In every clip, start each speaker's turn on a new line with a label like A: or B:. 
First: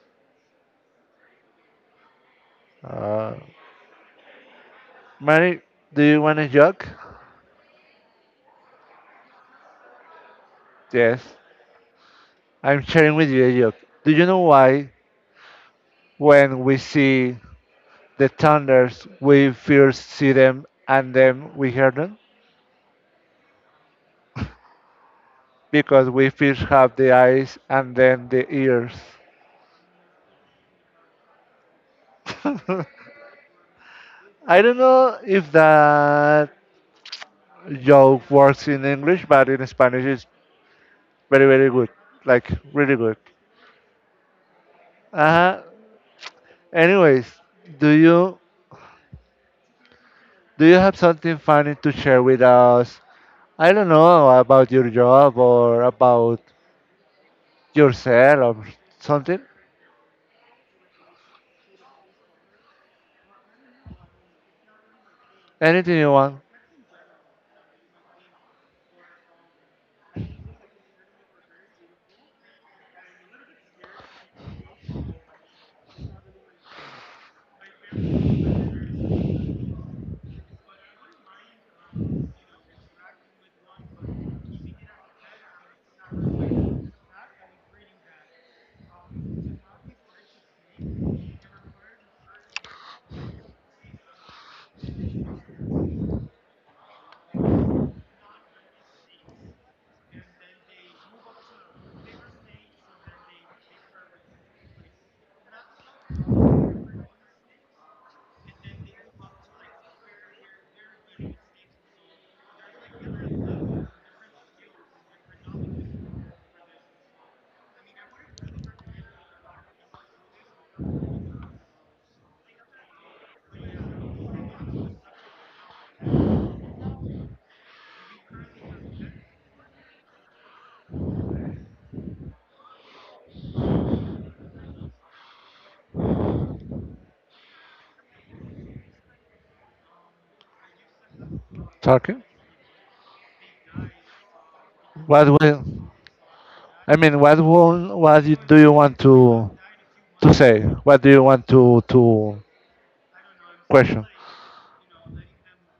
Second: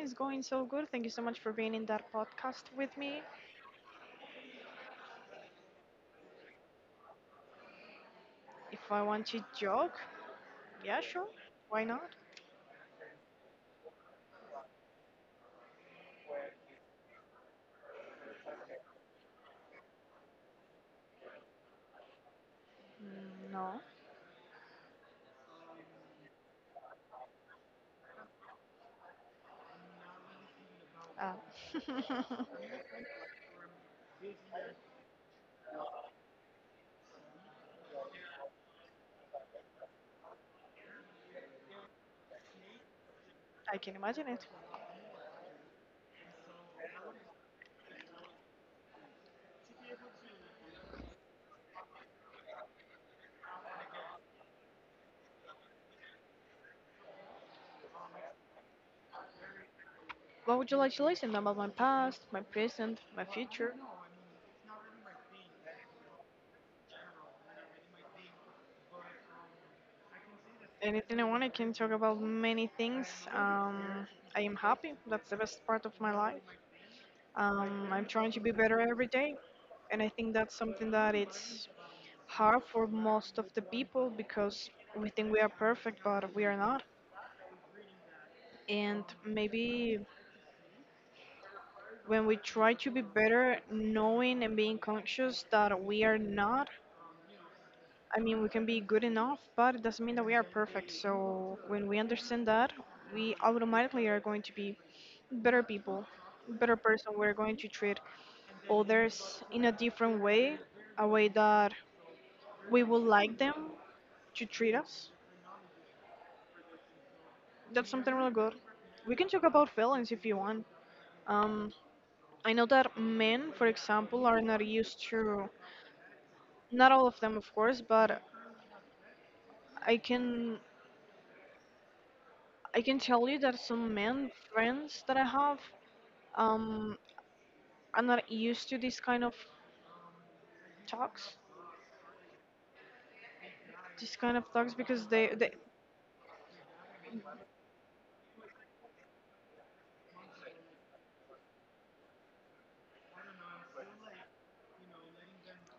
A: is going so good. Thank you so much for being in that podcast with me.
B: Uh, Mari, do you want a joke?
A: If I want to joke, yeah,
B: Yes.
A: sure. Why not?
B: I'm sharing with you a joke. Do you know why when we see the thunders, we first see them and then we hear them?
A: Mm, no.
B: Because we first have the eyes and then the ears.
A: Uh,
B: I don't know if that joke works in English, but in Spanish it's very, very good. Like, really good.
A: I can imagine it.
B: Uh-huh. Anyways, do you Do you have something funny to share with us? I don't know about your job or about yourself or something.
A: What would you like to listen about my past, my present, my future?
B: Anything you want
A: Anything I want, I can talk about many things. Um, I am happy. That's the best part of my life. I'm trying to be better every day, and I think that's something that it's hard for most of the people because we think we are perfect, but we are not. And maybe when we try to be better, knowing and being conscious that we are not, I mean, we can be good enough, but it doesn't mean that we are perfect. So when we understand that, we automatically are going to be better people, better person. We're going to treat others in a different way, a way that we would like them to treat us. That's something really good. We can talk about feelings if you want. Um, I know that men, for example, are not used to, not all of them, of course, but I can I can tell you that some men friends that I have um, are not used to this kind of talks,
B: talking?
A: this kind of talks because
B: What
A: they
B: will I mean? Do you want to say? What do you want to question?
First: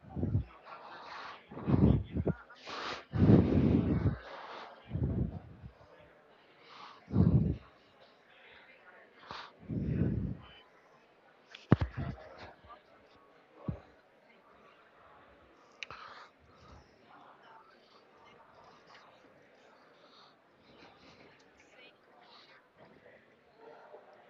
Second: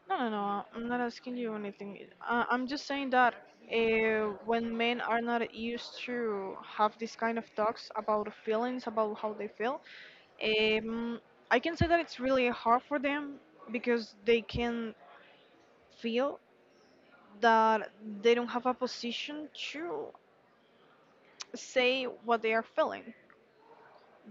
A: no, I'm not asking you anything. I'm just saying that when men are not used to have this kind of talks about feelings about how they feel. Um, I can say that it's really hard for them because they can feel that they don't have a position to say what they are feeling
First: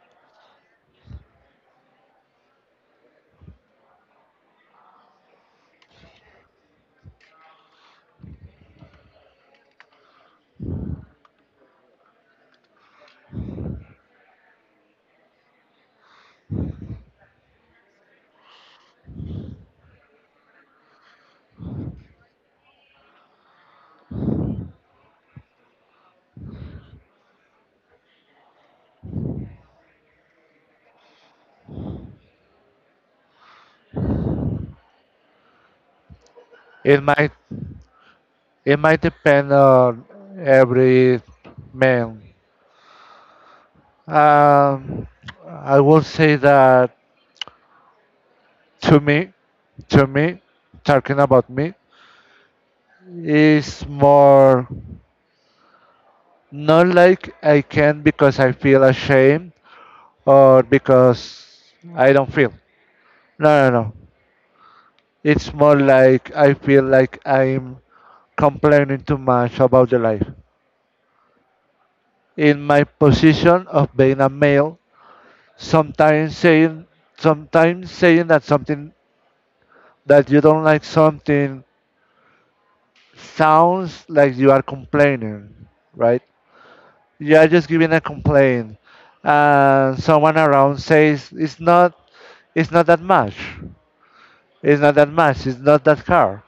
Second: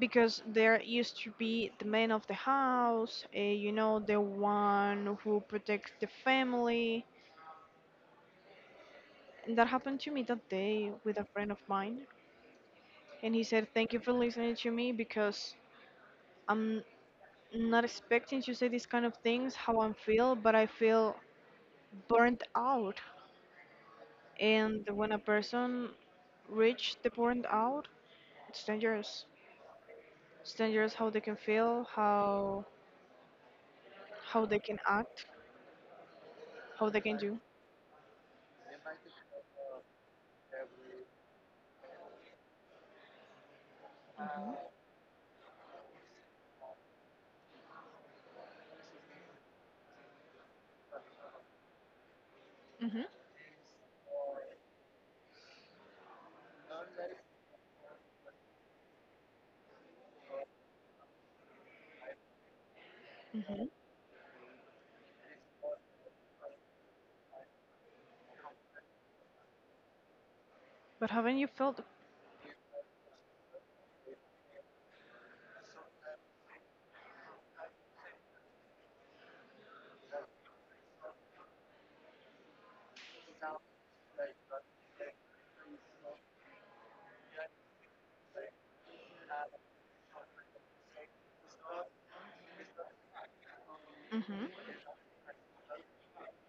A: because they're used to be the man of the house, you know, the one who protects the family. And that happened to me that day with a friend of mine, and he said, "Thank you for listening to me because I'm not expecting to say these kind of things how I feel, but I feel burnt out. And when a person reach the burnt out, it's dangerous. It's dangerous how they can feel, how they can act, how they
B: It
A: can
B: might
A: do.
B: it might depend on every man.
A: hmm
B: Um, I will say that to me, to me, talking about me is more, not like I can, because I feel ashamed, or because I don't feel.
A: hmm hmm
B: No, no, no. It's more like I feel like I'm complaining too much about the life.
A: But haven't you felt?
B: In my position of being a male, sometimes saying sometimes saying that something, that you don't like something, sounds like you are complaining, right? You're just giving a complaint, and someone around says it's not that much,
A: hmm
B: it's not that car.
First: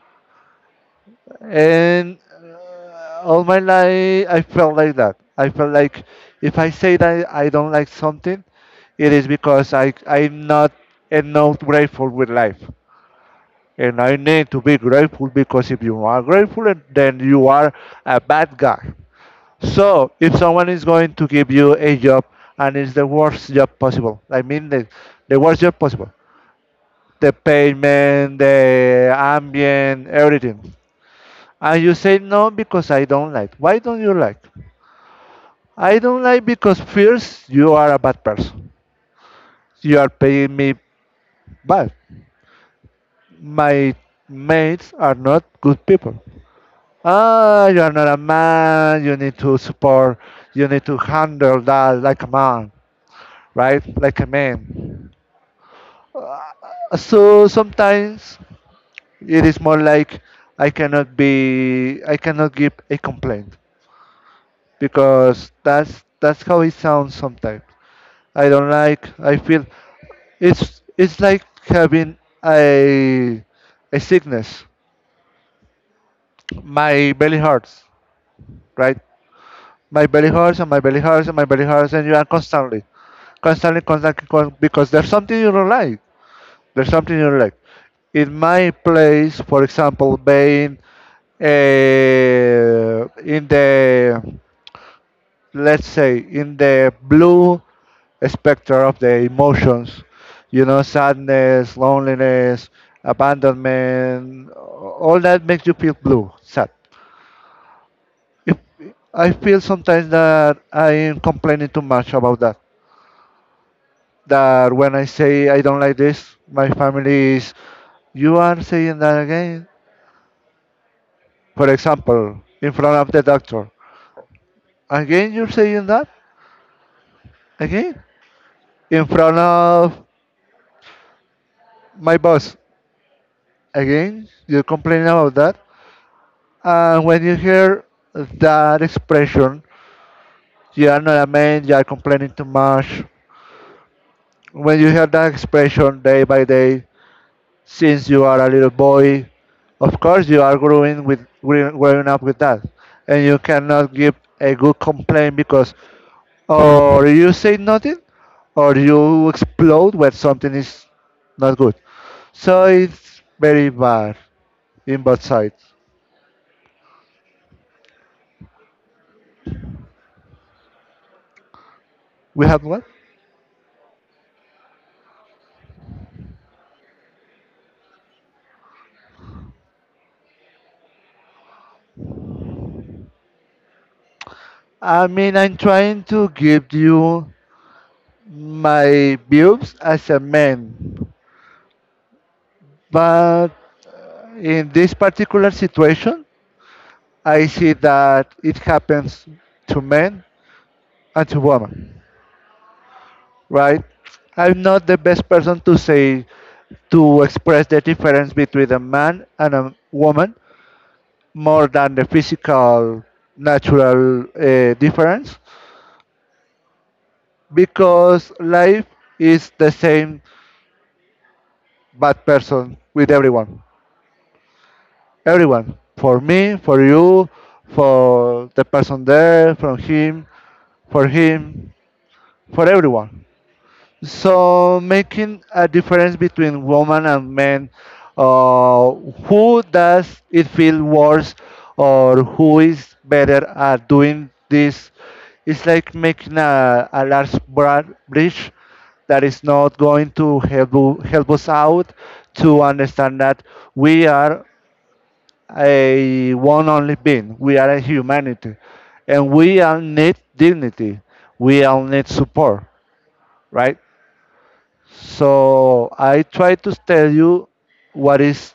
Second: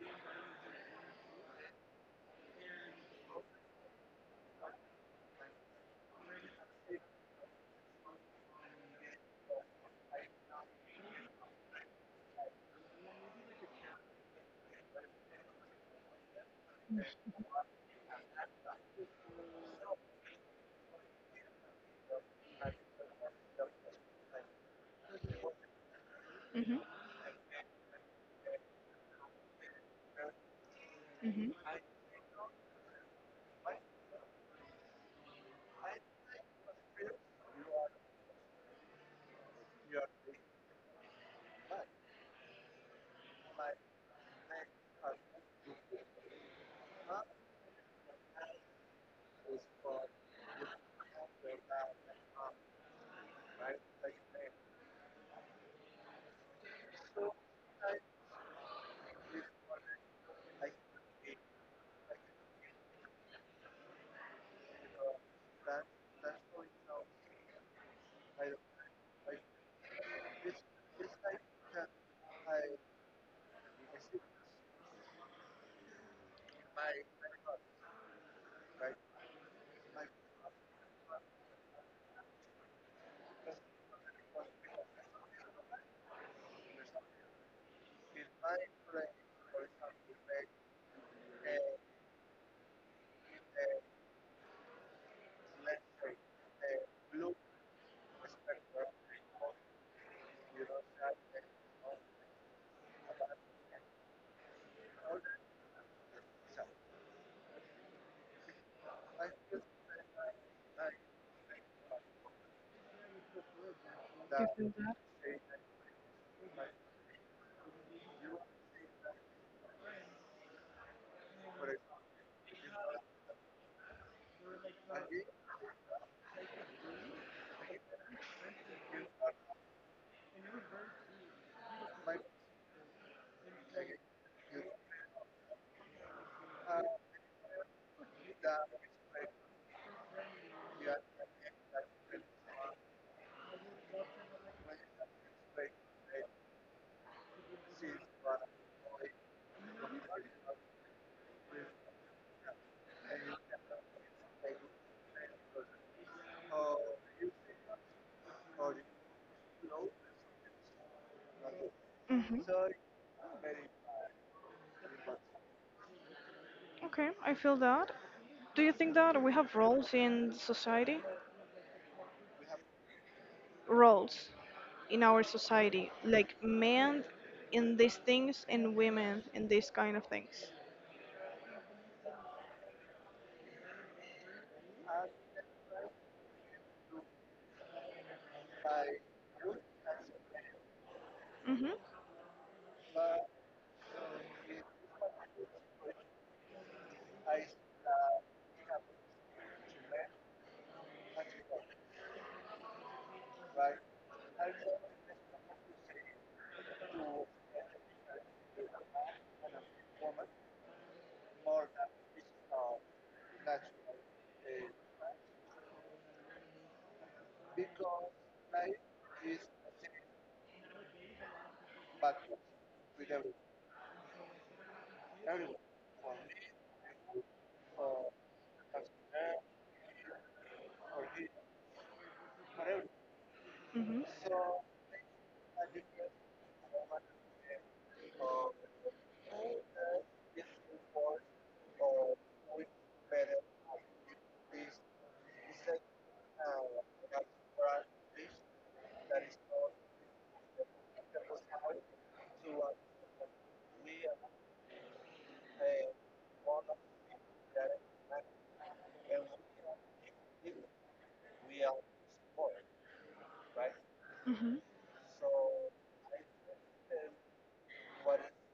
B: And all my life I felt like that. I felt like if I say that I don't like something, it is because I'm not enough grateful with life, and I need to be grateful, because if you are grateful then you are a bad guy. So if someone is going to give you a job, and it's the worst job possible, I mean the worst job possible,
A: hmm
B: the payment, the ambient, everything,
A: hmm
B: and you say no because I don't like. Why don't you like? I don't like because first you are a bad person. You are paying me bad. My mates are not good people. Ah, you are not a man. You need to support. You need to handle that like a man, right? Like a man. So sometimes it is more like I cannot be, I cannot give a complaint, because that's how it sounds sometimes. I don't like. I feel it's like having a a sickness. My belly hurts, right? My belly hurts, and my belly hurts, and my belly hurts, and you are constantly, constantly, because there's something you don't like. There's something you like. In my place, for example, being in the let's say in the blue spectrum of the emotions, you know, sadness, loneliness, abandonment, all that makes you feel blue, sad. If, I feel sometimes that I am complaining too much about that.
A: You
B: That
A: feel
B: when
A: that?
B: I say I don't like this, my family is, you are saying that again. For example, in front of the doctor. Again, you're saying that? Again? In front of my boss. Again, you complain about that. And when you hear that expression, you are not a man, you are complaining too much. When you hear that expression day by day, since you are a little boy, of course you are growing with growing up with that, and you cannot give a good complaint, because or you say nothing, or you explode when something is not good.
A: hmm
B: So it's very bad in both sides.
A: Okay, I feel that. Do you think that we have roles in society?
B: We have what?
A: Roles in our society, like men in these things and women in these kind of things.
B: I mean, I'm trying to give you my views as a man,
A: Mhm.
B: but in this particular situation, I see that it happens to men and to women, right? I'm not the best person to say to express the difference between a man and a woman, more than the physical natural difference, because life is the same bad person with everyone, for me, for you, for the person there, from him, for him, for everyone.
A: Mhm.
B: So making a difference between women and men, uh, who does it feel worse, or who is better at doing this? It's like making a large bridge that is not going to help us out to understand that we are a one only being. We are a humanity, and we all need dignity. We all need support, right?
A: Mhm.
B: So I try to tell you what is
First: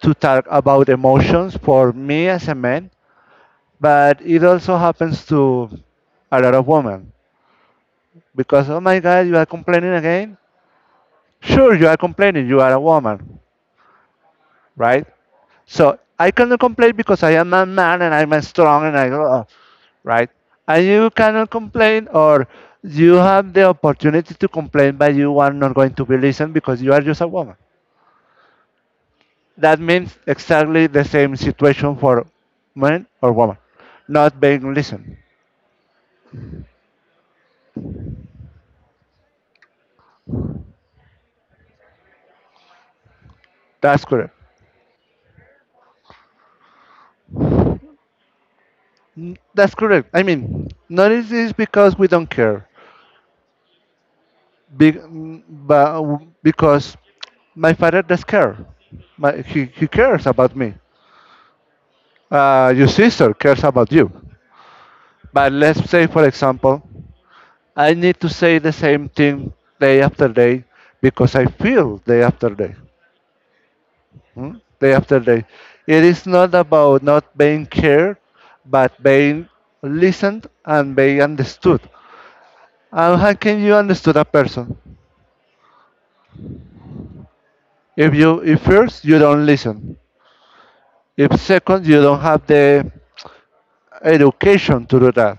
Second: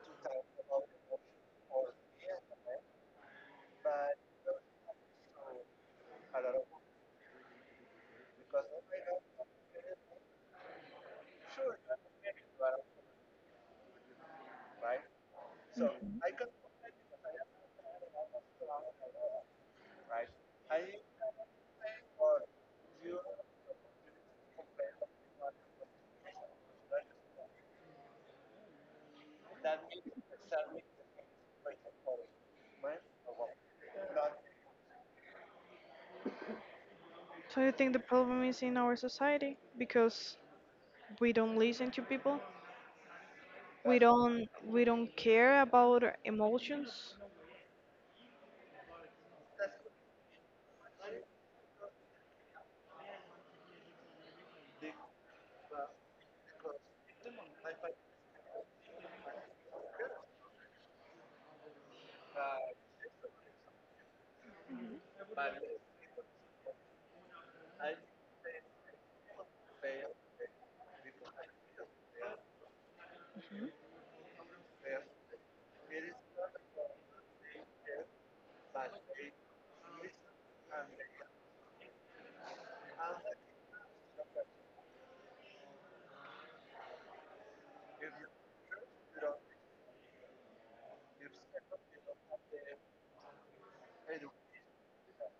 B: to talk about emotions for me as a man, but it also happens to a lot of women, because oh my god, you are complaining again. Sure, you are complaining. You are a woman, right? So I cannot complain because I am a man, and I'm a strong, and I go oh, right. And you cannot complain, or you have the opportunity to complain, but you are not going to be listened, because you are just a woman. That means exactly the same situation for man or woman, not being listened.
A: So you think the problem is in our society because we don't listen to people?
B: That's correct.
A: We don't care about our emotions.
B: That's correct. I mean, not is this because we don't care, but because my father does care. He cares about me. Your sister cares about you. But let's say, for example, I need to say the same thing day after day, because I feel day after day, day after day. It is not about not being cared, but being listened and being understood. And how can you understand a person? If first you don't listen, if second you don't have the education to do that.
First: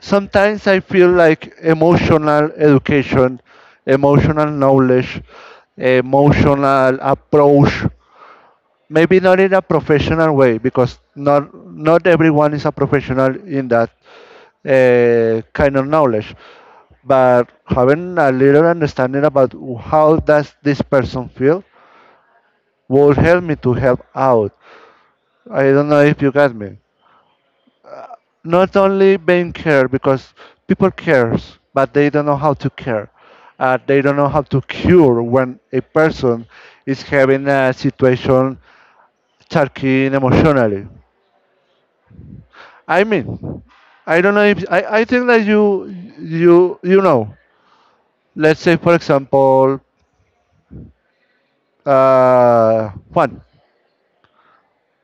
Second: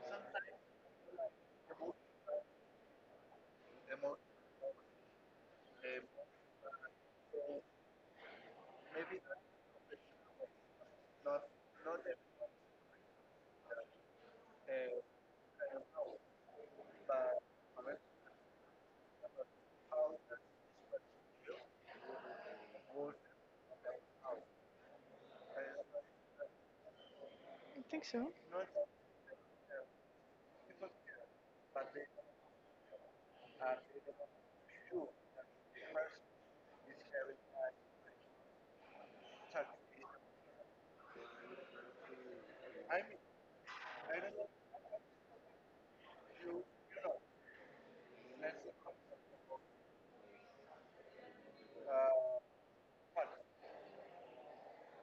B: Sometimes I feel like emotional education, emotional knowledge, emotional approach. Maybe not in a professional way, because not everyone is a professional in that kind of knowledge, but having a little understanding about how does this person feel will help me to help out. I don't know if you got me.
A: I think so.
B: Not only being care because people cares, but they don't know how to care. They don't know how to cure when a person is having a situation choking emotionally. I mean, I don't know if I, I think that you know. Let's say for example, Juan.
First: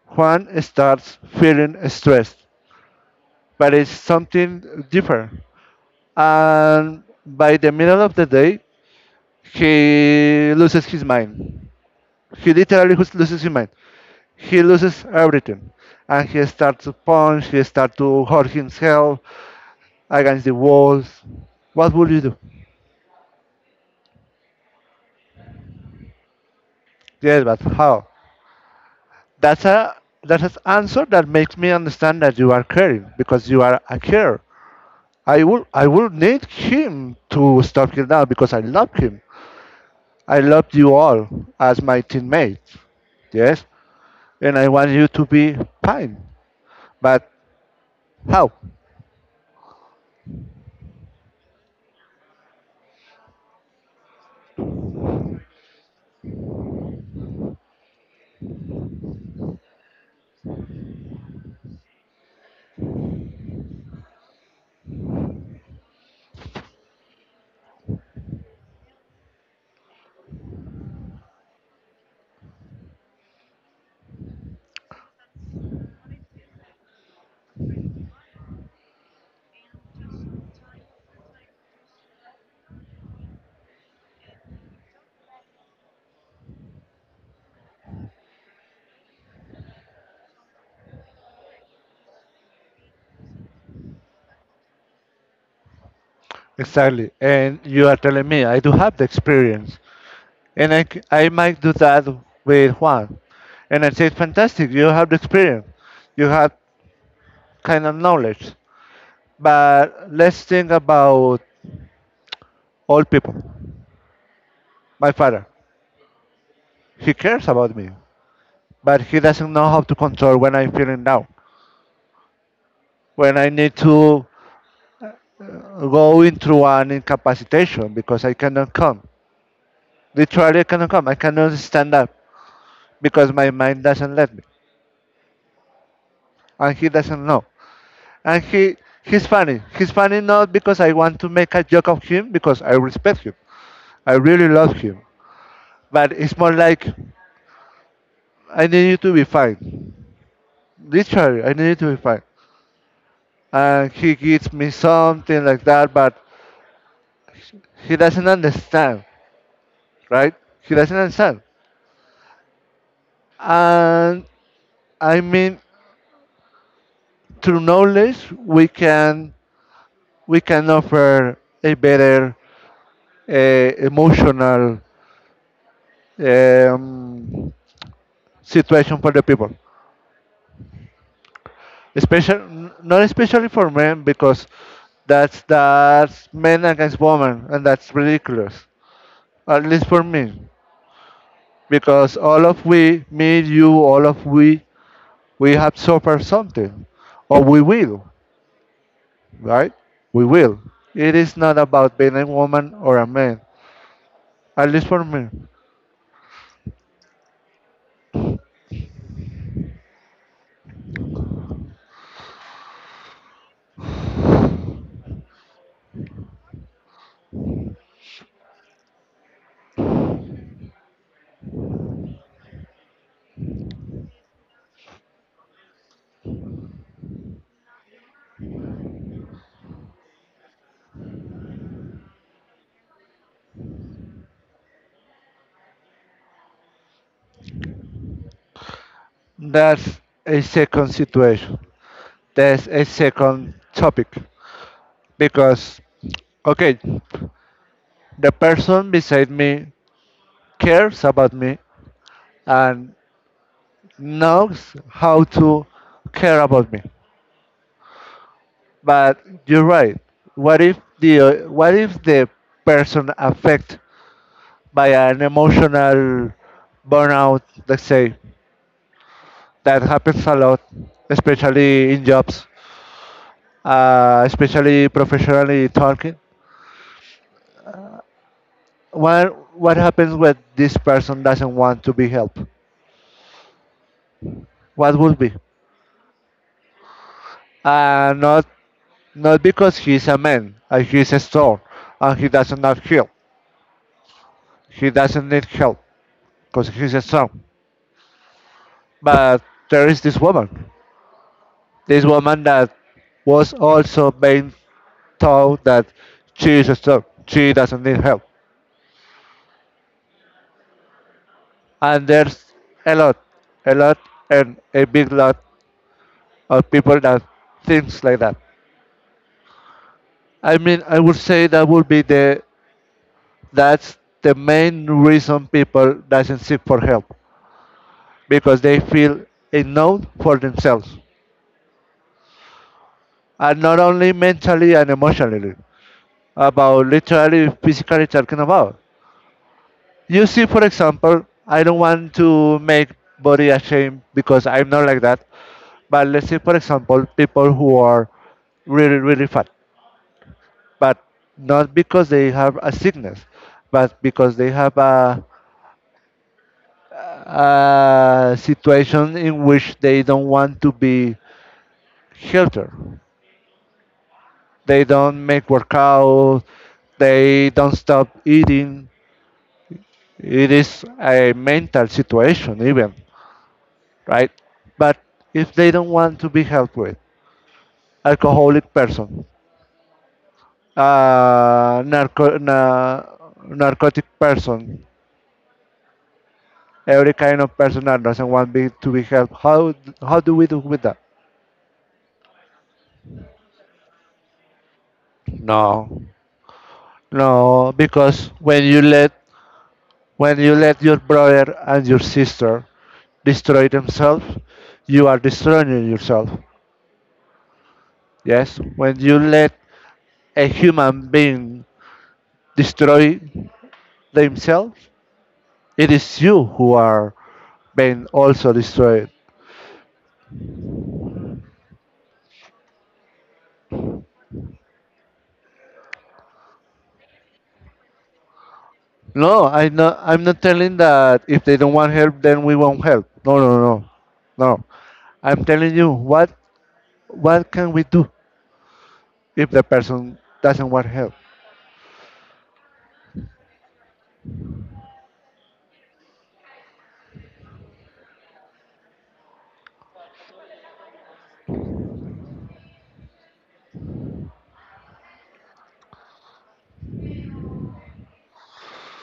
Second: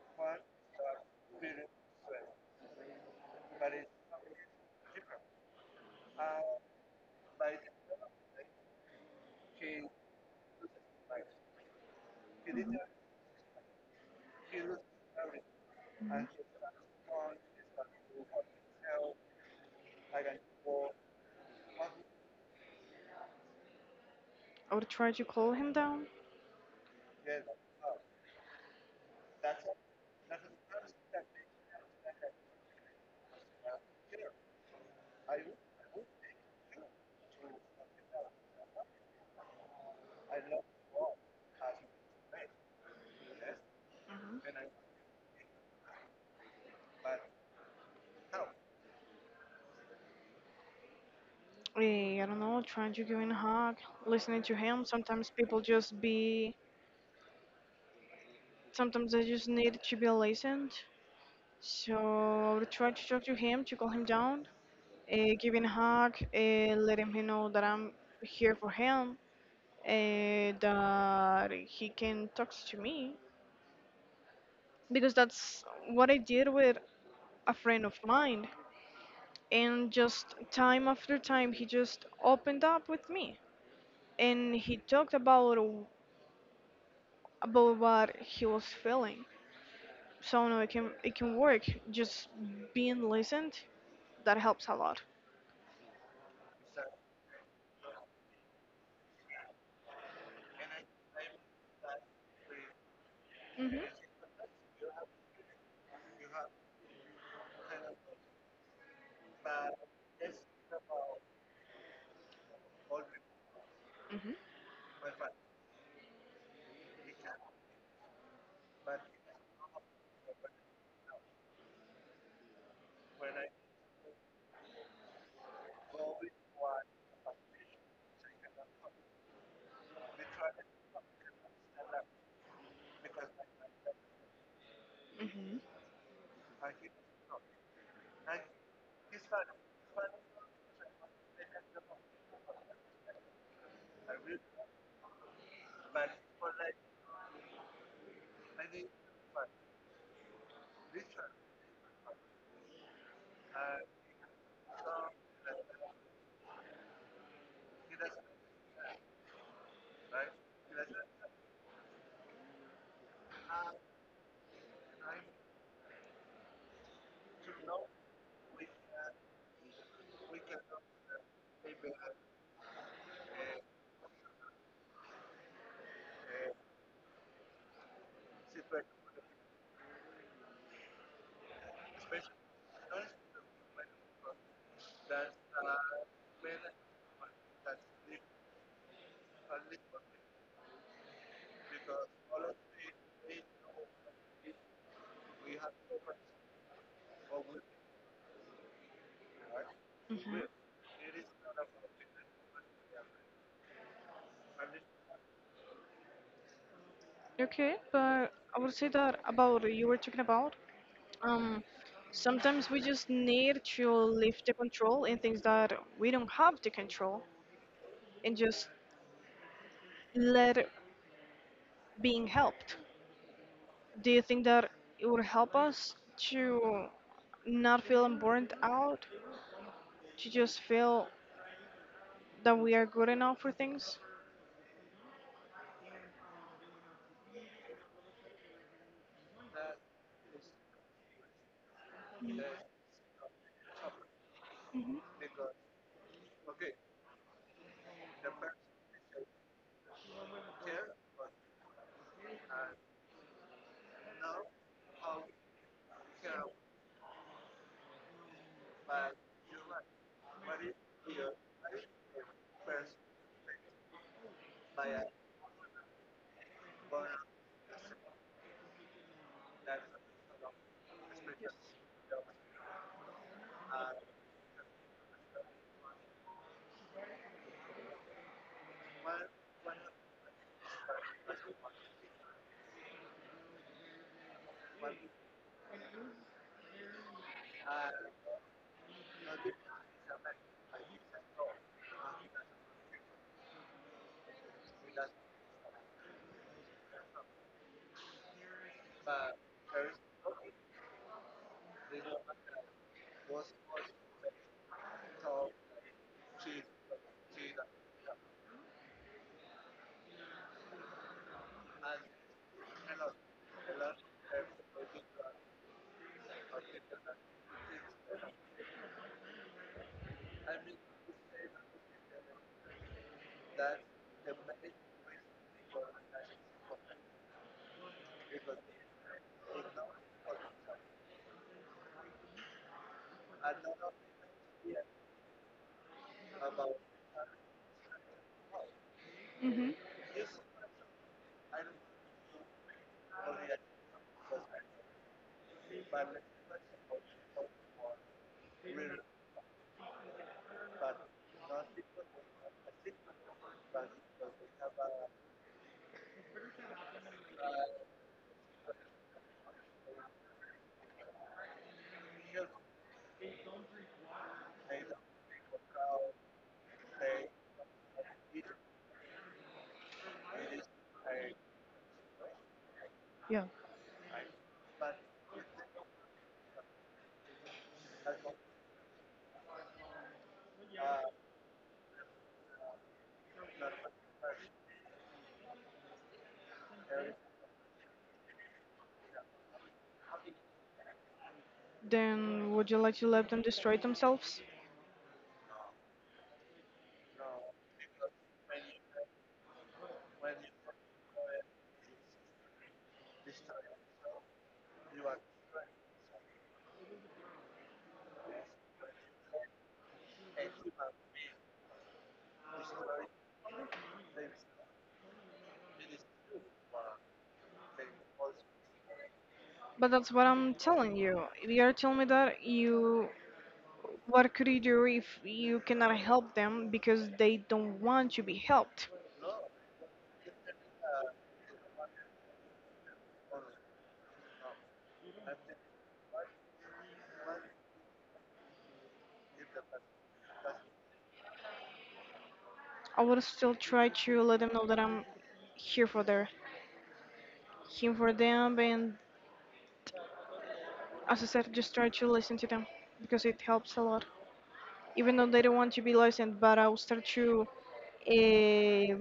B: Juan starts feeling stressed, but it's something different. And by the middle of the day, he loses his mind. He literally loses his mind. He loses everything.
A: Mhm.
B: And he starts to punch, he starts to hurt himself against the walls. What would you do?
A: I would try to calm him down.
B: Yes, but how? That's a that's an answer that makes me understand that you are caring because you are a carer. I will need him to stop here now because I love him. I love you all as my teammates. Yes, and I want you to be fine. But how
A: Eh, I don't know, trying to give him a hug, listening to him, sometimes people just be, sometimes they just need to be listened. So I would try to talk to him to calm him down, give him a hug, let him know that I'm here for him, that he can talk to me, because that's what I did with a friend of mine. And just time after time, he just opened up with me, and he talked about about what he was feeling. So no, it can work. Just being listened, that helps a lot.
B: exactly? And you are telling me I do have the experience, and I might do that with Juan.
A: Mhm.
B: And I said, fantastic, you have the experience, you have kind of knowledge. But let's think about all people.
A: Mhm.
B: My father, he cares about me, but he doesn't know how to control when I'm feeling down, when I need to go into an incapacitation because I cannot come. Literally, I cannot come. I cannot stand up because my mind doesn't let me,
A: Mhm.
B: and he doesn't know. And he's funny. He's funny, not because I want to make a joke of him, because I respect him. I really love him, but it's more like I need you to be fine. Literally, I need you to be fine. And he gives me something like that, but he doesn't understand, right? He doesn't understand. And I mean, through knowledge, we can we can offer a better emotional um, situation for the people, especially, not especially for men, because that's men against women, and that's ridiculous, at least for me, because all of we, me, you, all of we have suffered something, or we will, right? We
A: Mhm.
B: will. It is not about being a woman or a man, at least for me.
A: Okay, but I would say that about you were talking about. Um, Sometimes we just need to leave the control in things that we don't have the control, and just let it being helped. Do you think that it would help us to not feel burnt out, to just feel that we are good enough for things?
B: That's a second situation. That's a second topic. Because, okay, the person beside me cares about me and knows how to care about me. But you're right. What if the what if the person affected by an emotional burnout, let's say, that happens a lot, especially in jobs, especially professionally talking. What happens when this person doesn't want to be helped? What would be? Uh, not Not because he's a man, he's strong, and he doesn't have help. He doesn't need help because he's a strong. But there is this woman, that was also being told that she is strong, she doesn't need help. And there's a lot, a lot, and a big lot of people that thinks like that. I mean, I would say that would be the that's the main reason people doesn't seek for help, because they feel enough for themselves, and not only mentally and emotionally, about literally physically talking about.
A: Mm-hmm.
B: You see, for example, I don't want to make body ashamed because I'm not like that. But let's say, for example, people who are really, really fat, but not because they have a sickness, but because they have a situation in which they don't want to be healthier. They don't make workout, they don't stop eating. It is a mental situation, even,
A: Yeah.
B: right? But if they don't want to be helped with, alcoholic person, uh, narco- na- narcotic person, every kind of person that doesn't want to be helped. How do we do with that?
A: Then would you like to let them destroy themselves?
B: No, no, because when you let your brother and your sister destroy themselves, you are destroying yourself. Yes, when you let a human being destroy themselves, it is you who are being also destroyed.
A: But that's what I'm telling you. You are telling me that you. What could you do if you cannot help them because they don't want to be helped?
B: No, I'm not. I'm not telling that if they don't want help, then we won't help. No, no, no, no. I'm telling you what can we do if the person doesn't want help.
A: I would still try to let them know that I'm here for their, here for them, and as I said, just try to listen to them because it helps a lot. Even though they don't want to be listened, but I'll start to uh,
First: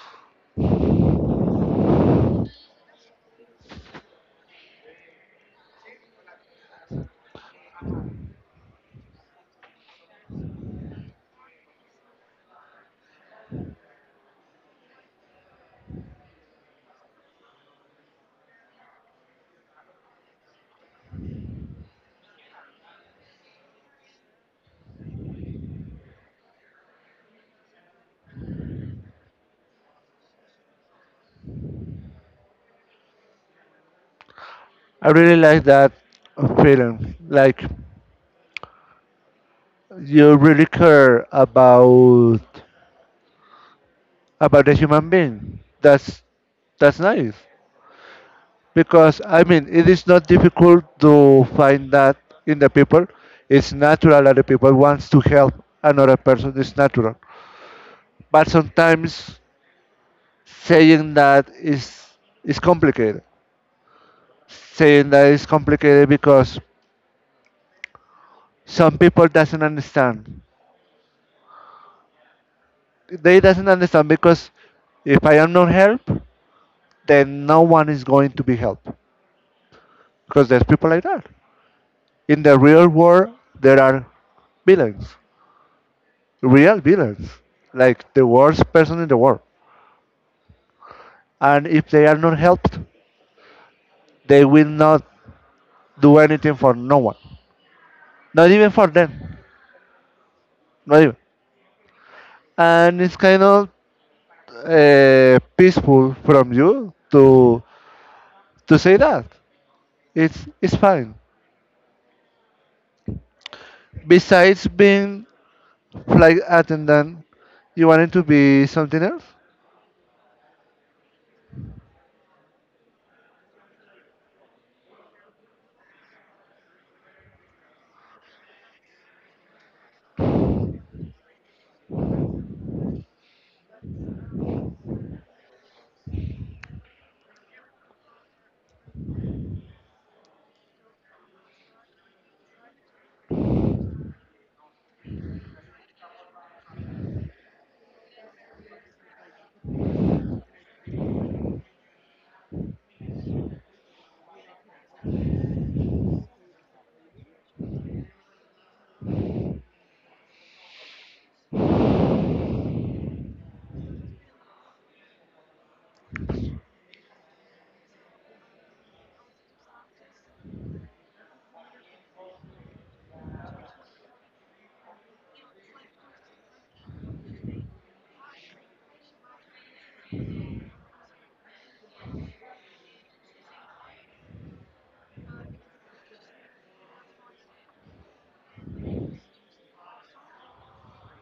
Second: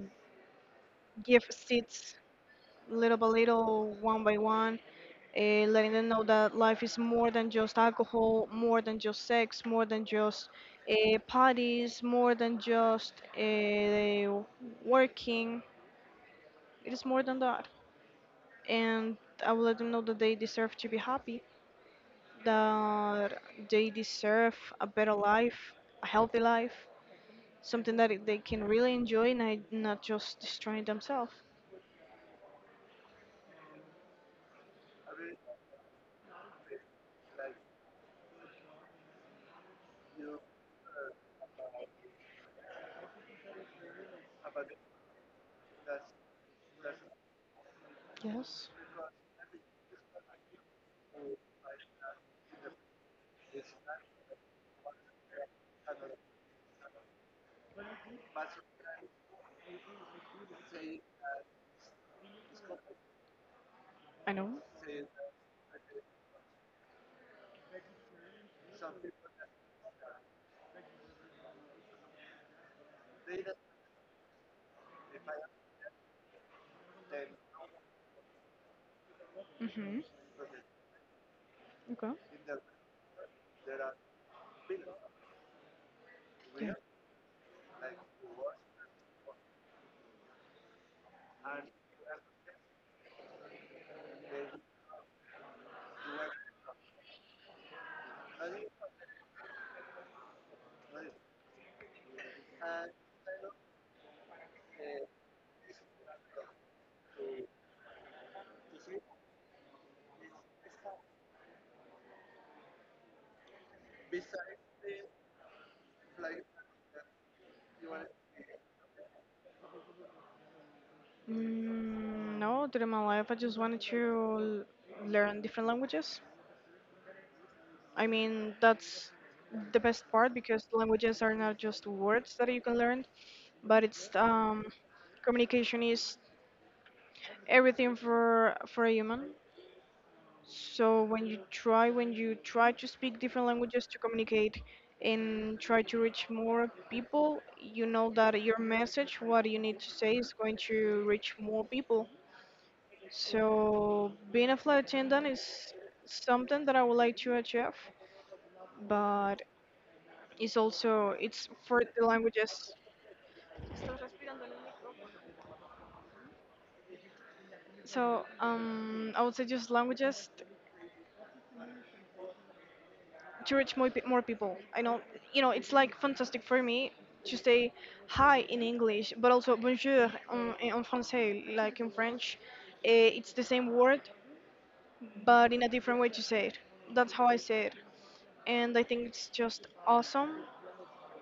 A: give seats little by little, one by one, letting them know that life is more than just alcohol, more than just sex, more than just parties, more than just working. It is more than that. And I will let them know that they deserve to be happy, that they deserve a better life, a healthy life, something that they can really enjoy and not just destroying themselves.
B: I really like that feeling. Like you really care about the human being. That's nice
A: Yes,
B: because I mean it is not difficult to find that in the people. It's natural that the people wants to help another person. It's natural. But sometimes saying that is is complicated.
A: I know.
B: Saying that is complicated because some people doesn't understand. They doesn't understand because if I am not help, then no one is going to be helped
A: hmm
B: because there's people like that. In the real world, there are villains,
A: Okay.
B: real villains, like the worst person in the world. And if they are not helped, they will not do anything for no one, not even for them, not even. And it's kind of peaceful from you to say that it's fine. Besides being flight attendant, you wanted to be something else.
A: Mm, no, during my life, I just wanted to learn different languages. I mean, that's the best part because languages are not just words that you can learn, but it's communication is everything for a human. So when you try to speak different languages to communicate and try to reach more people, you know that your message, what you need to say, is going to reach more people. So being a flight attendant is something that I would like to achieve, but it's for the languages. So I would say just languages to reach more people. I know you know it's like fantastic for me to say hi in English, but also bonjour en français, like in French. It's the same word, but in a different way to say it. That's how I say it, and I think it's just awesome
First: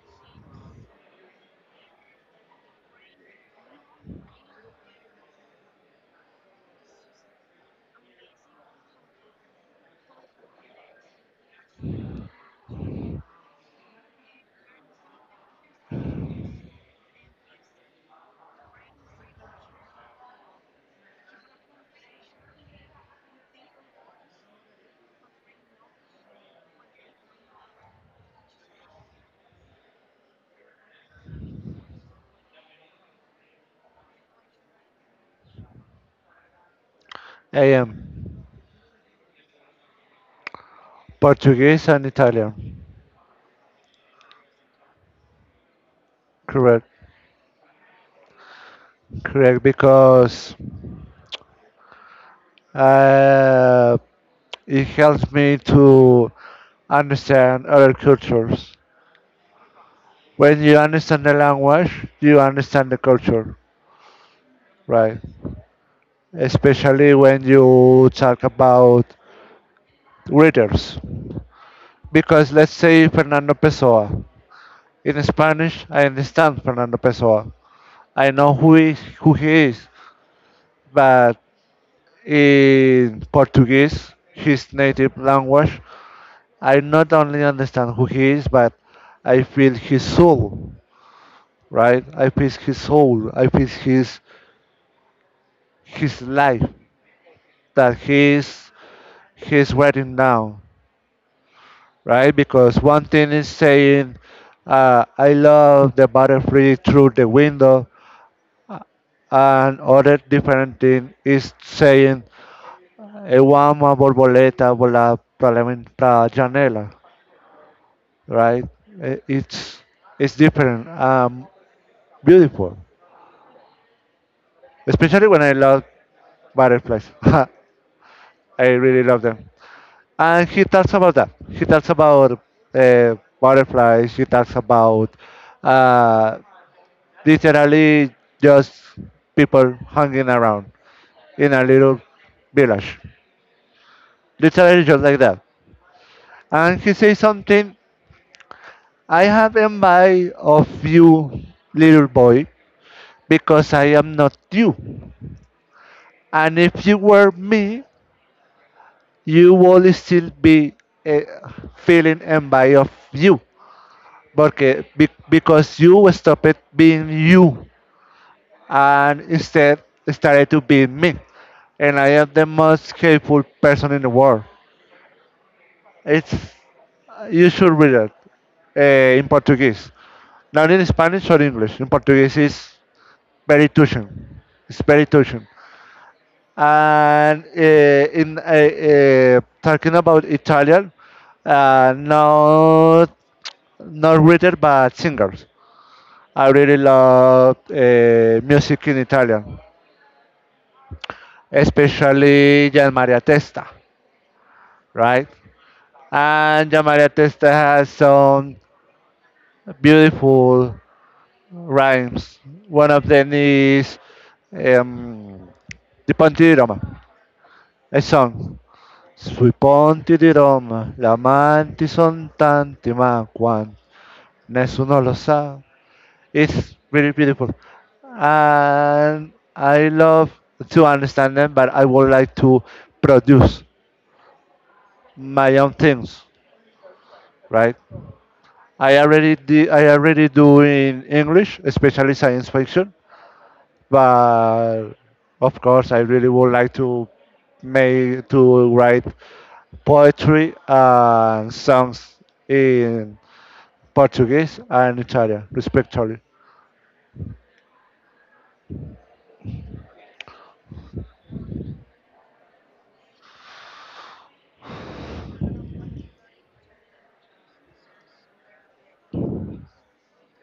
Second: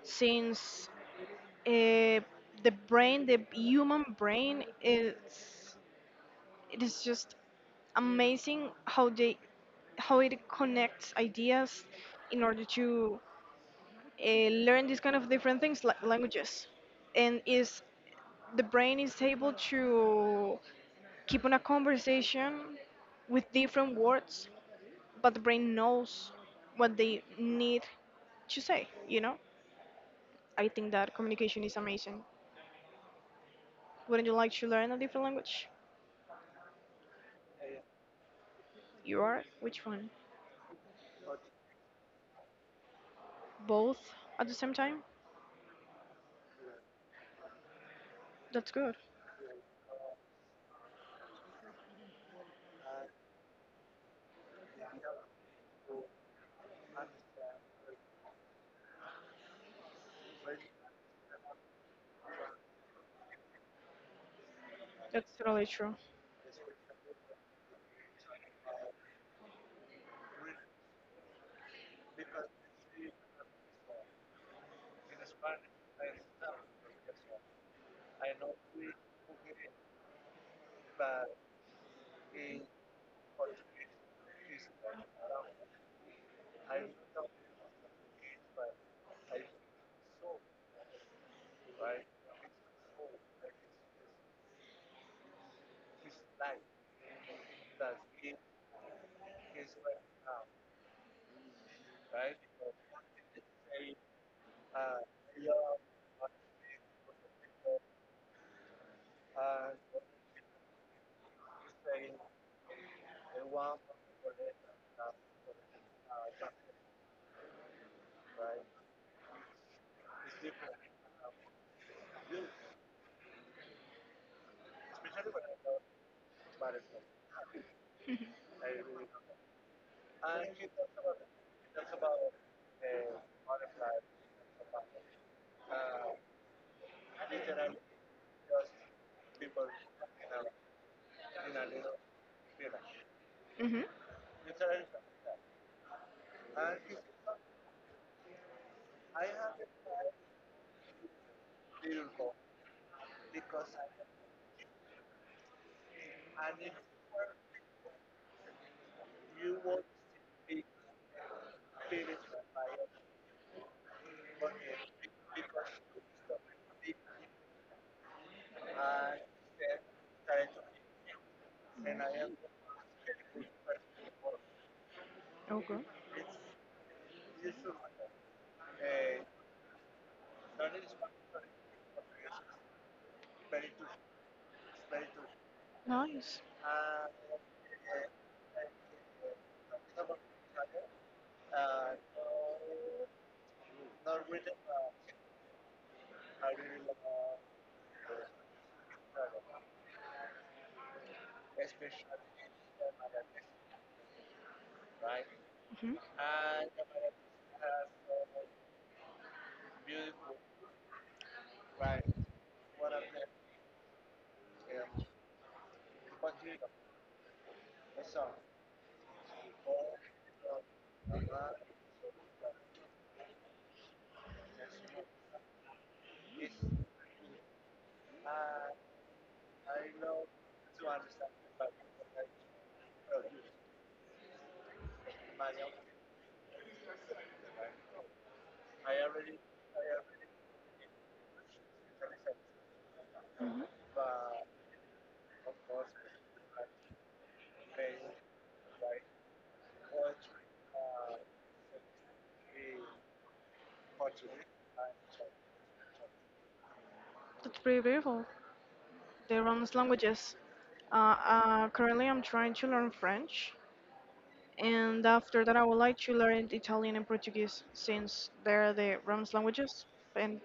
A: since uh, the human brain, is it is just amazing how they how it connects ideas in order to learn these kind of different things like languages, and is the brain is able to keep on a conversation with different words, but the brain knows what they need to say. You know, I think that communication is amazing. Wouldn't you like to learn a different language?
B: I am
A: You are? Which one?
B: Portuguese and Italian.
A: Both at the same time?
B: Correct.
A: That's good.
B: Correct because uh, it helps me to understand other cultures. When you understand the language, you understand the culture, right?
A: That's really true.
B: Especially when you talk about readers. Because let's say Fernando Pessoa. In Spanish, I understand Fernando Pessoa. I know who he is, but in Portuguese, his native language, I not only understand who he is, but I feel his soul, right? I feel his soul. I feel his life that he is writing down, right? Because one thing is saying, I love the butterfly through the window, uh, and other different thing is saying, eu amo a borboleta volar para la a janela, right? Uh, It's it's different, beautiful, especially when I love butterflies. I really love them. And he talks about that. He talks about uh, butterflies. He talks about uh, literally just people hanging around in a little village.
A: Mm-hmm.
B: Literally just like that. And he says something, I have envy of you, little boy, because I am not you. And if you were me, you would still be eh, feeling envy of you. Because you stopped being you and instead started to beat me. And I am the most hateful person in the world.
A: Okay.
B: It's you should read it in Portuguese, not in Spanish or English. In Portuguese, it's very touching. It's very touching.
A: Nice.
B: And in talking about Italian, uh, not not reader but singers. I really love music in Italian, especially Gian Maria Testa, right?
A: Mm-hmm.
B: And Jamaria Testa has some beautiful rhymes. One of them is um, Di Ponti di Roma, a song. Sui ponti di Roma, gli amanti son tanti, ma quanti, nessuno lo sa. It's really beautiful. And I love to understand them, but I would like to produce my own things, right? I already do in English, especially science fiction.
A: Mm-hmm.
B: But of course, I really would like to make to write poetry and songs in Portuguese and Italian, respectively.
A: That's pretty beautiful. They run as languages. Currently, I'm trying to learn French, and after that, I would like to learn Italian and Portuguese since they're the Romance languages and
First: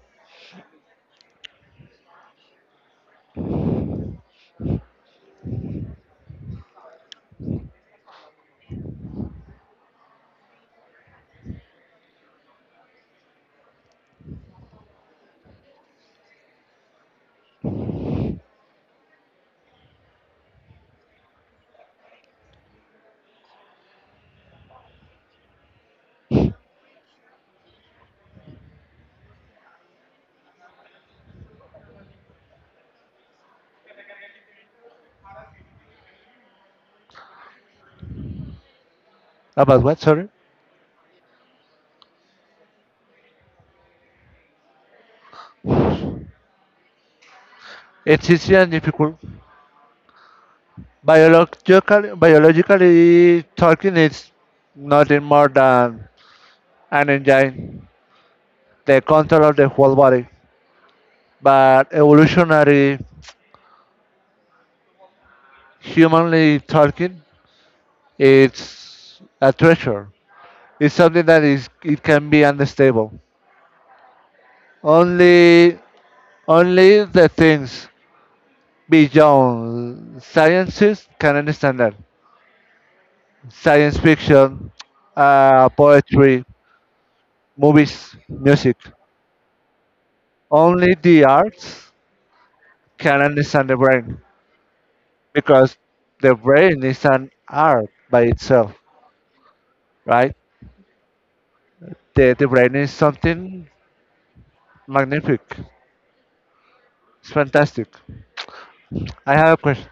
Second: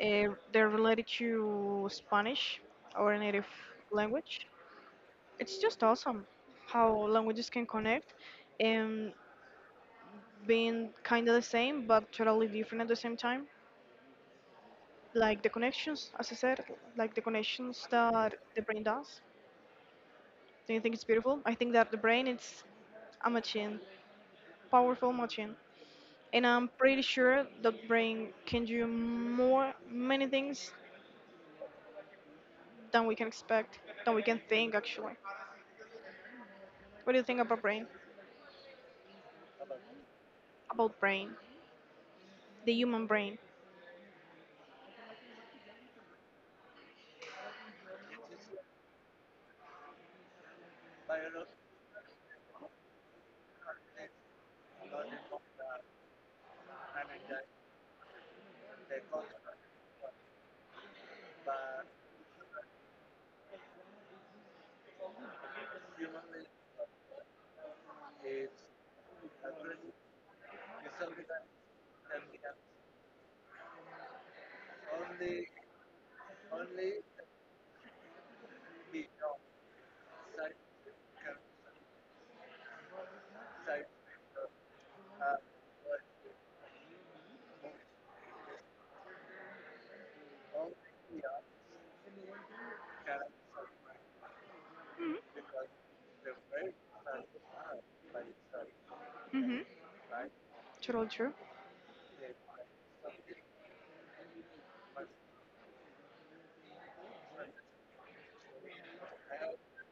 A: they're related to Spanish, our native language. It's just awesome how languages can connect and being kind of the same but totally different at the same time. Like the connections, as I said, like the connections that the brain does. Do you think it's beautiful? I think that the brain is a machine, powerful machine, and I'm pretty sure the brain can do more, many things than we can expect, than we can think actually. What do you think about brain?
B: About what? Sorry.
A: About brain, the human brain.
B: It's easy and difficult. Biologically talking, it's nothing more than an engine, the control of the whole body. But evolutionary humanly talking, it's a treasure. It's something that is it can be unstable. Only only the things beyond sciences can understand that. Science fiction, poetry, movies, music. Only the arts can understand the brain
A: Mm-hmm.
B: because the brain is an art by itself,
A: Mm-hmm.
B: right?
A: Totally true.
B: The brain is something magnific. It's fantastic. I have a question.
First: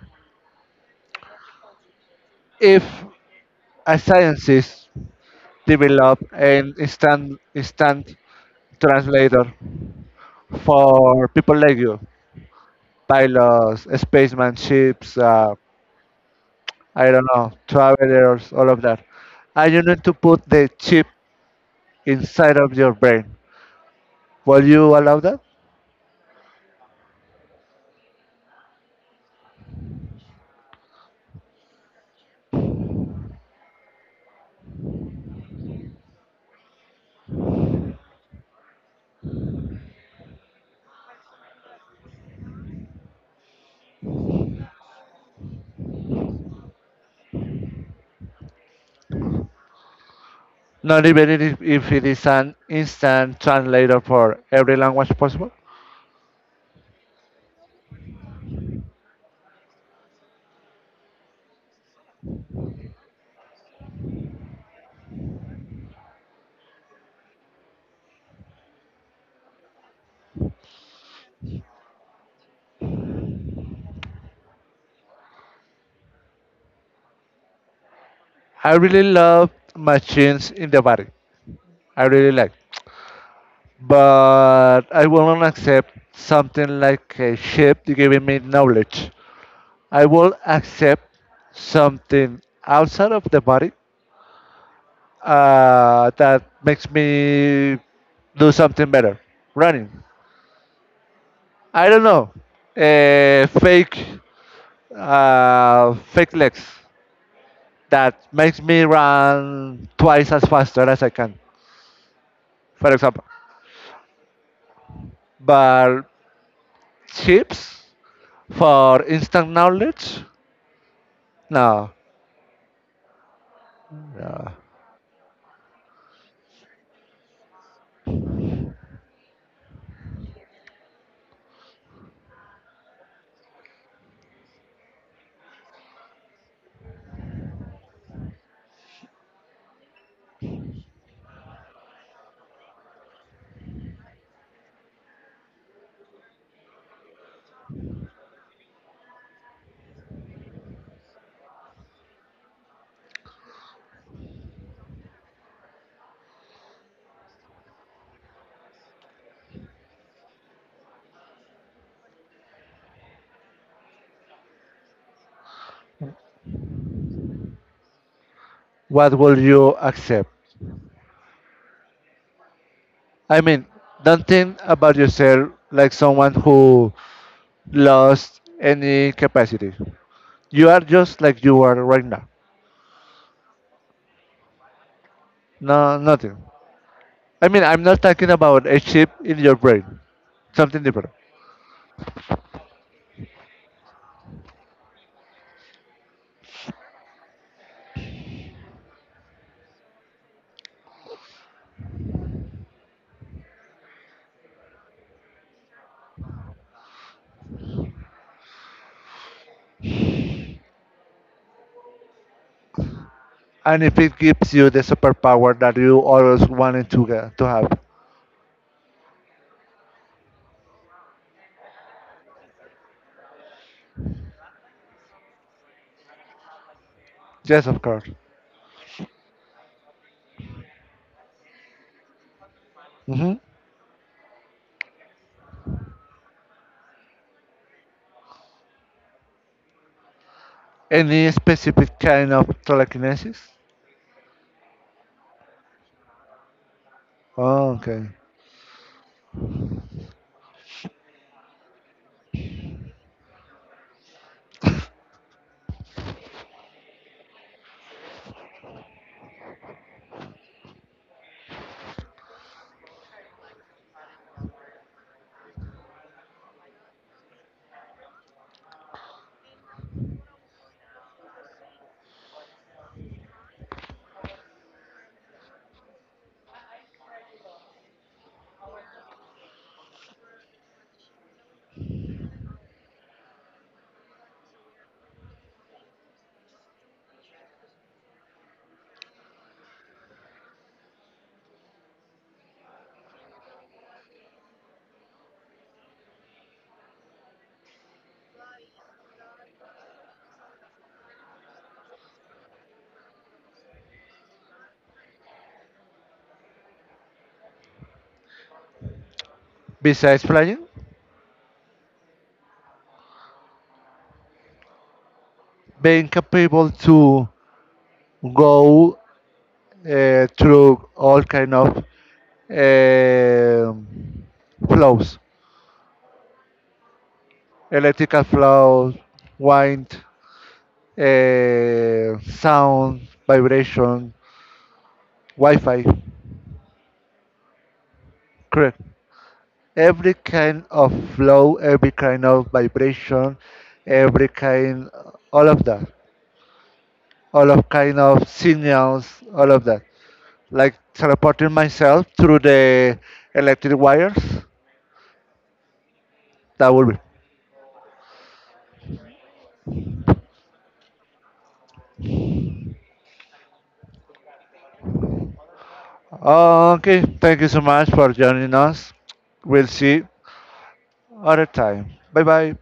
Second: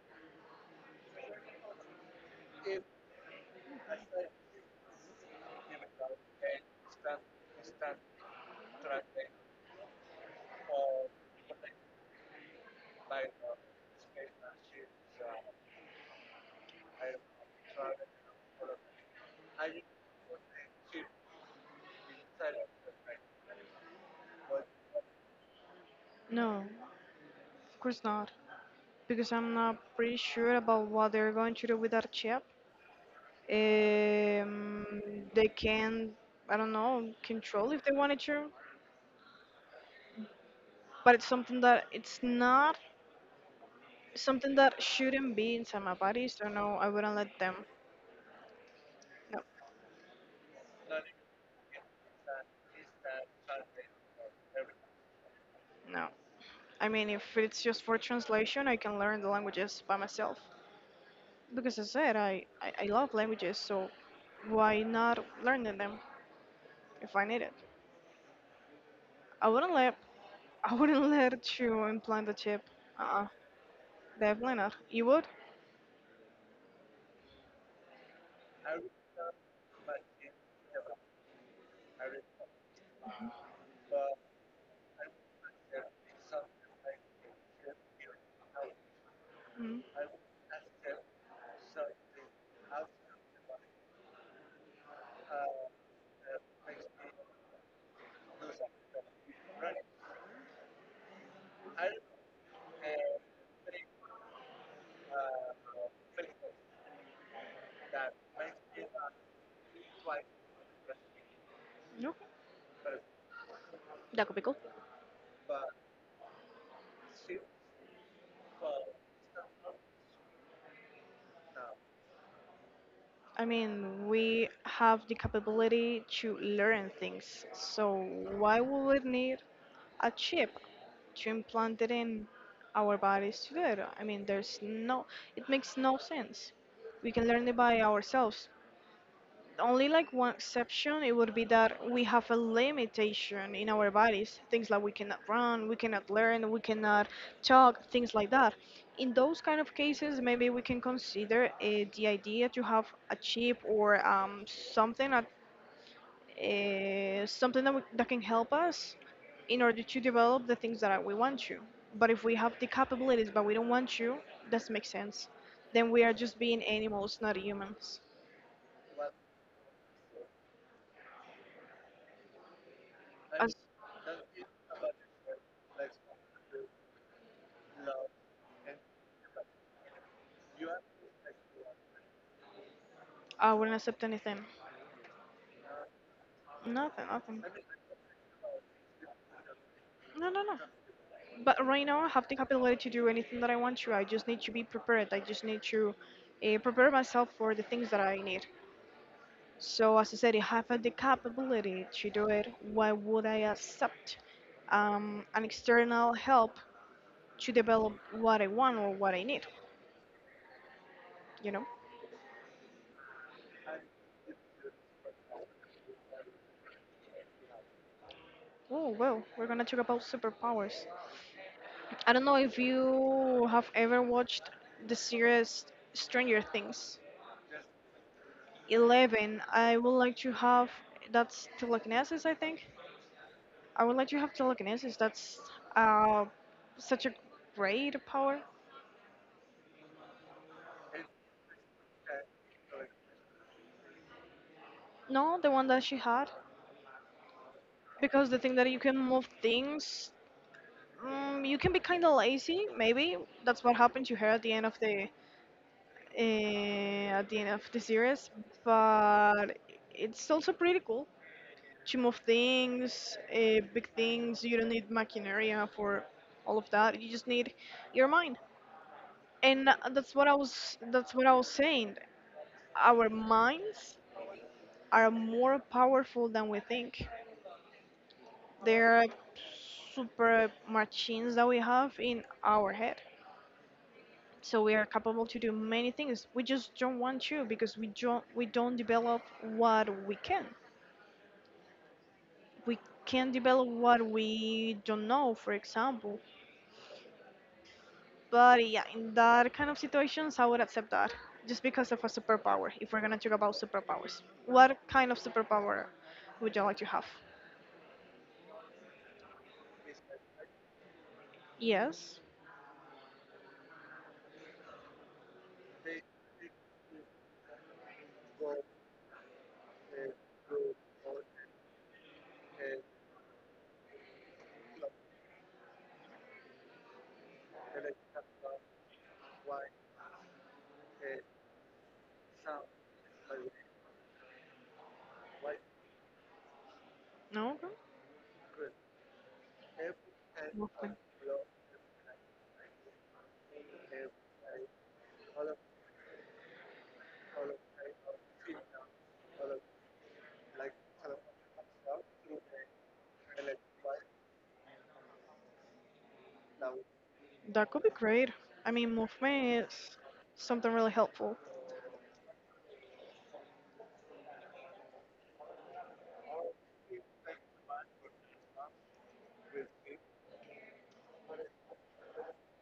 B: If a scientist develop an instant translator for people like you, pilots, spaceman, ships, I don't know, travelers, all of that, and you need to put the chip inside of your brain, will you allow that?
A: No. Of course not, because I'm not pretty sure about what they're going to do with that chip. Um, they can, I don't know, control if they wanted to, but it's something that it's not something that shouldn't be inside my body. So no, I wouldn't let them. No,
B: Not even if it is an instant translator for every language possible.
A: no. I mean, if it's just for translation, I can learn the languages by myself. Because as I said, I love languages, so why not learn them if I need it? I wouldn't let I wouldn't let you implant the chip. Uh-uh, definitely not. You would?
B: I really love machines in the body. I really like. But I will not accept something like a ship giving me knowledge.
A: Mm,
B: I will accept something outside of the body that makes me do something better. Running. I don't know. A fake legs that makes me run twice as faster as I can,
A: no.
B: for example. But chips for instant knowledge? No.
A: I mean, we
B: Yeah.
A: have the capability to learn things, so why would we need a chip to implant it in our bodies to I mean, there's no, it makes no sense. We can learn it by ourselves. Only like one exception, it would be that we have a limitation in our bodies, things like we cannot run, we cannot learn, we cannot talk, things like that. In those kind of cases maybe we can consider the idea to have a chip or that can help us in order to develop the things that we want to, but if we have the capabilities but we don't want to, that makes sense, then we are just being animals, not humans.
B: What will you accept? I
A: As-
B: mean, don't think about yourself like someone who lost any capacity. You are just like you are right now.
A: I wouldn't accept anything.
B: No, nothing.
A: Nothing, nothing.
B: I mean, I'm not talking about a chip in your brain,
A: No, no, no.
B: something different.
A: But right now, I have the capability to do anything that I want to. I just need to be prepared. I just need to prepare myself for the things that I need. So, as I said, if I have the capability to do it, why would I accept an external help to develop what I want or what I need? You know?
B: And if it gives you the superpower that you always wanted to have,
A: Oh, well, we're gonna talk about superpowers. I don't know if you have ever watched the series Stranger Things.
B: yes, of course.
A: Eleven. I would like to have that's telekinesis. I think
B: Hmm.
A: I would like to have telekinesis. That's uh such a great power.
B: Any specific kind of telekinesis?
A: No, the one that she had
B: Oh, okay.
A: because the thing that you can move things. You can be kind of lazy, maybe. That's what happened to her at the end of the uh, at the end of the series. But it's also pretty cool to move things, big things. You don't need maquinaria for all of that. You just need your mind. And that's what I was saying, our minds are more powerful than we think, they're super machines that we have in our head, so we are capable to do many things, we just don't want to because we don't develop what we can, we can develop what we don't know, for example. But yeah, in that kind of situations, I would accept that just because of a superpower. If we're gonna talk about superpowers, what kind of superpower would you like to have?
B: Besides flying,
A: Yes.
B: being capable to go through all kind of um flows, electrical flow, wind, sound, vibration, Wi-Fi.
A: No. No?
B: Correct. Every kind of
A: Movement.
B: flow, every kind of vibration, every kind, all of that, all of kind of signals, all of that. Like teleporting myself through the electric wires, that would be
A: That could be great. I mean, movement is something really helpful.
B: Okay, thank you so much for joining us. We'll see other time. Bye bye.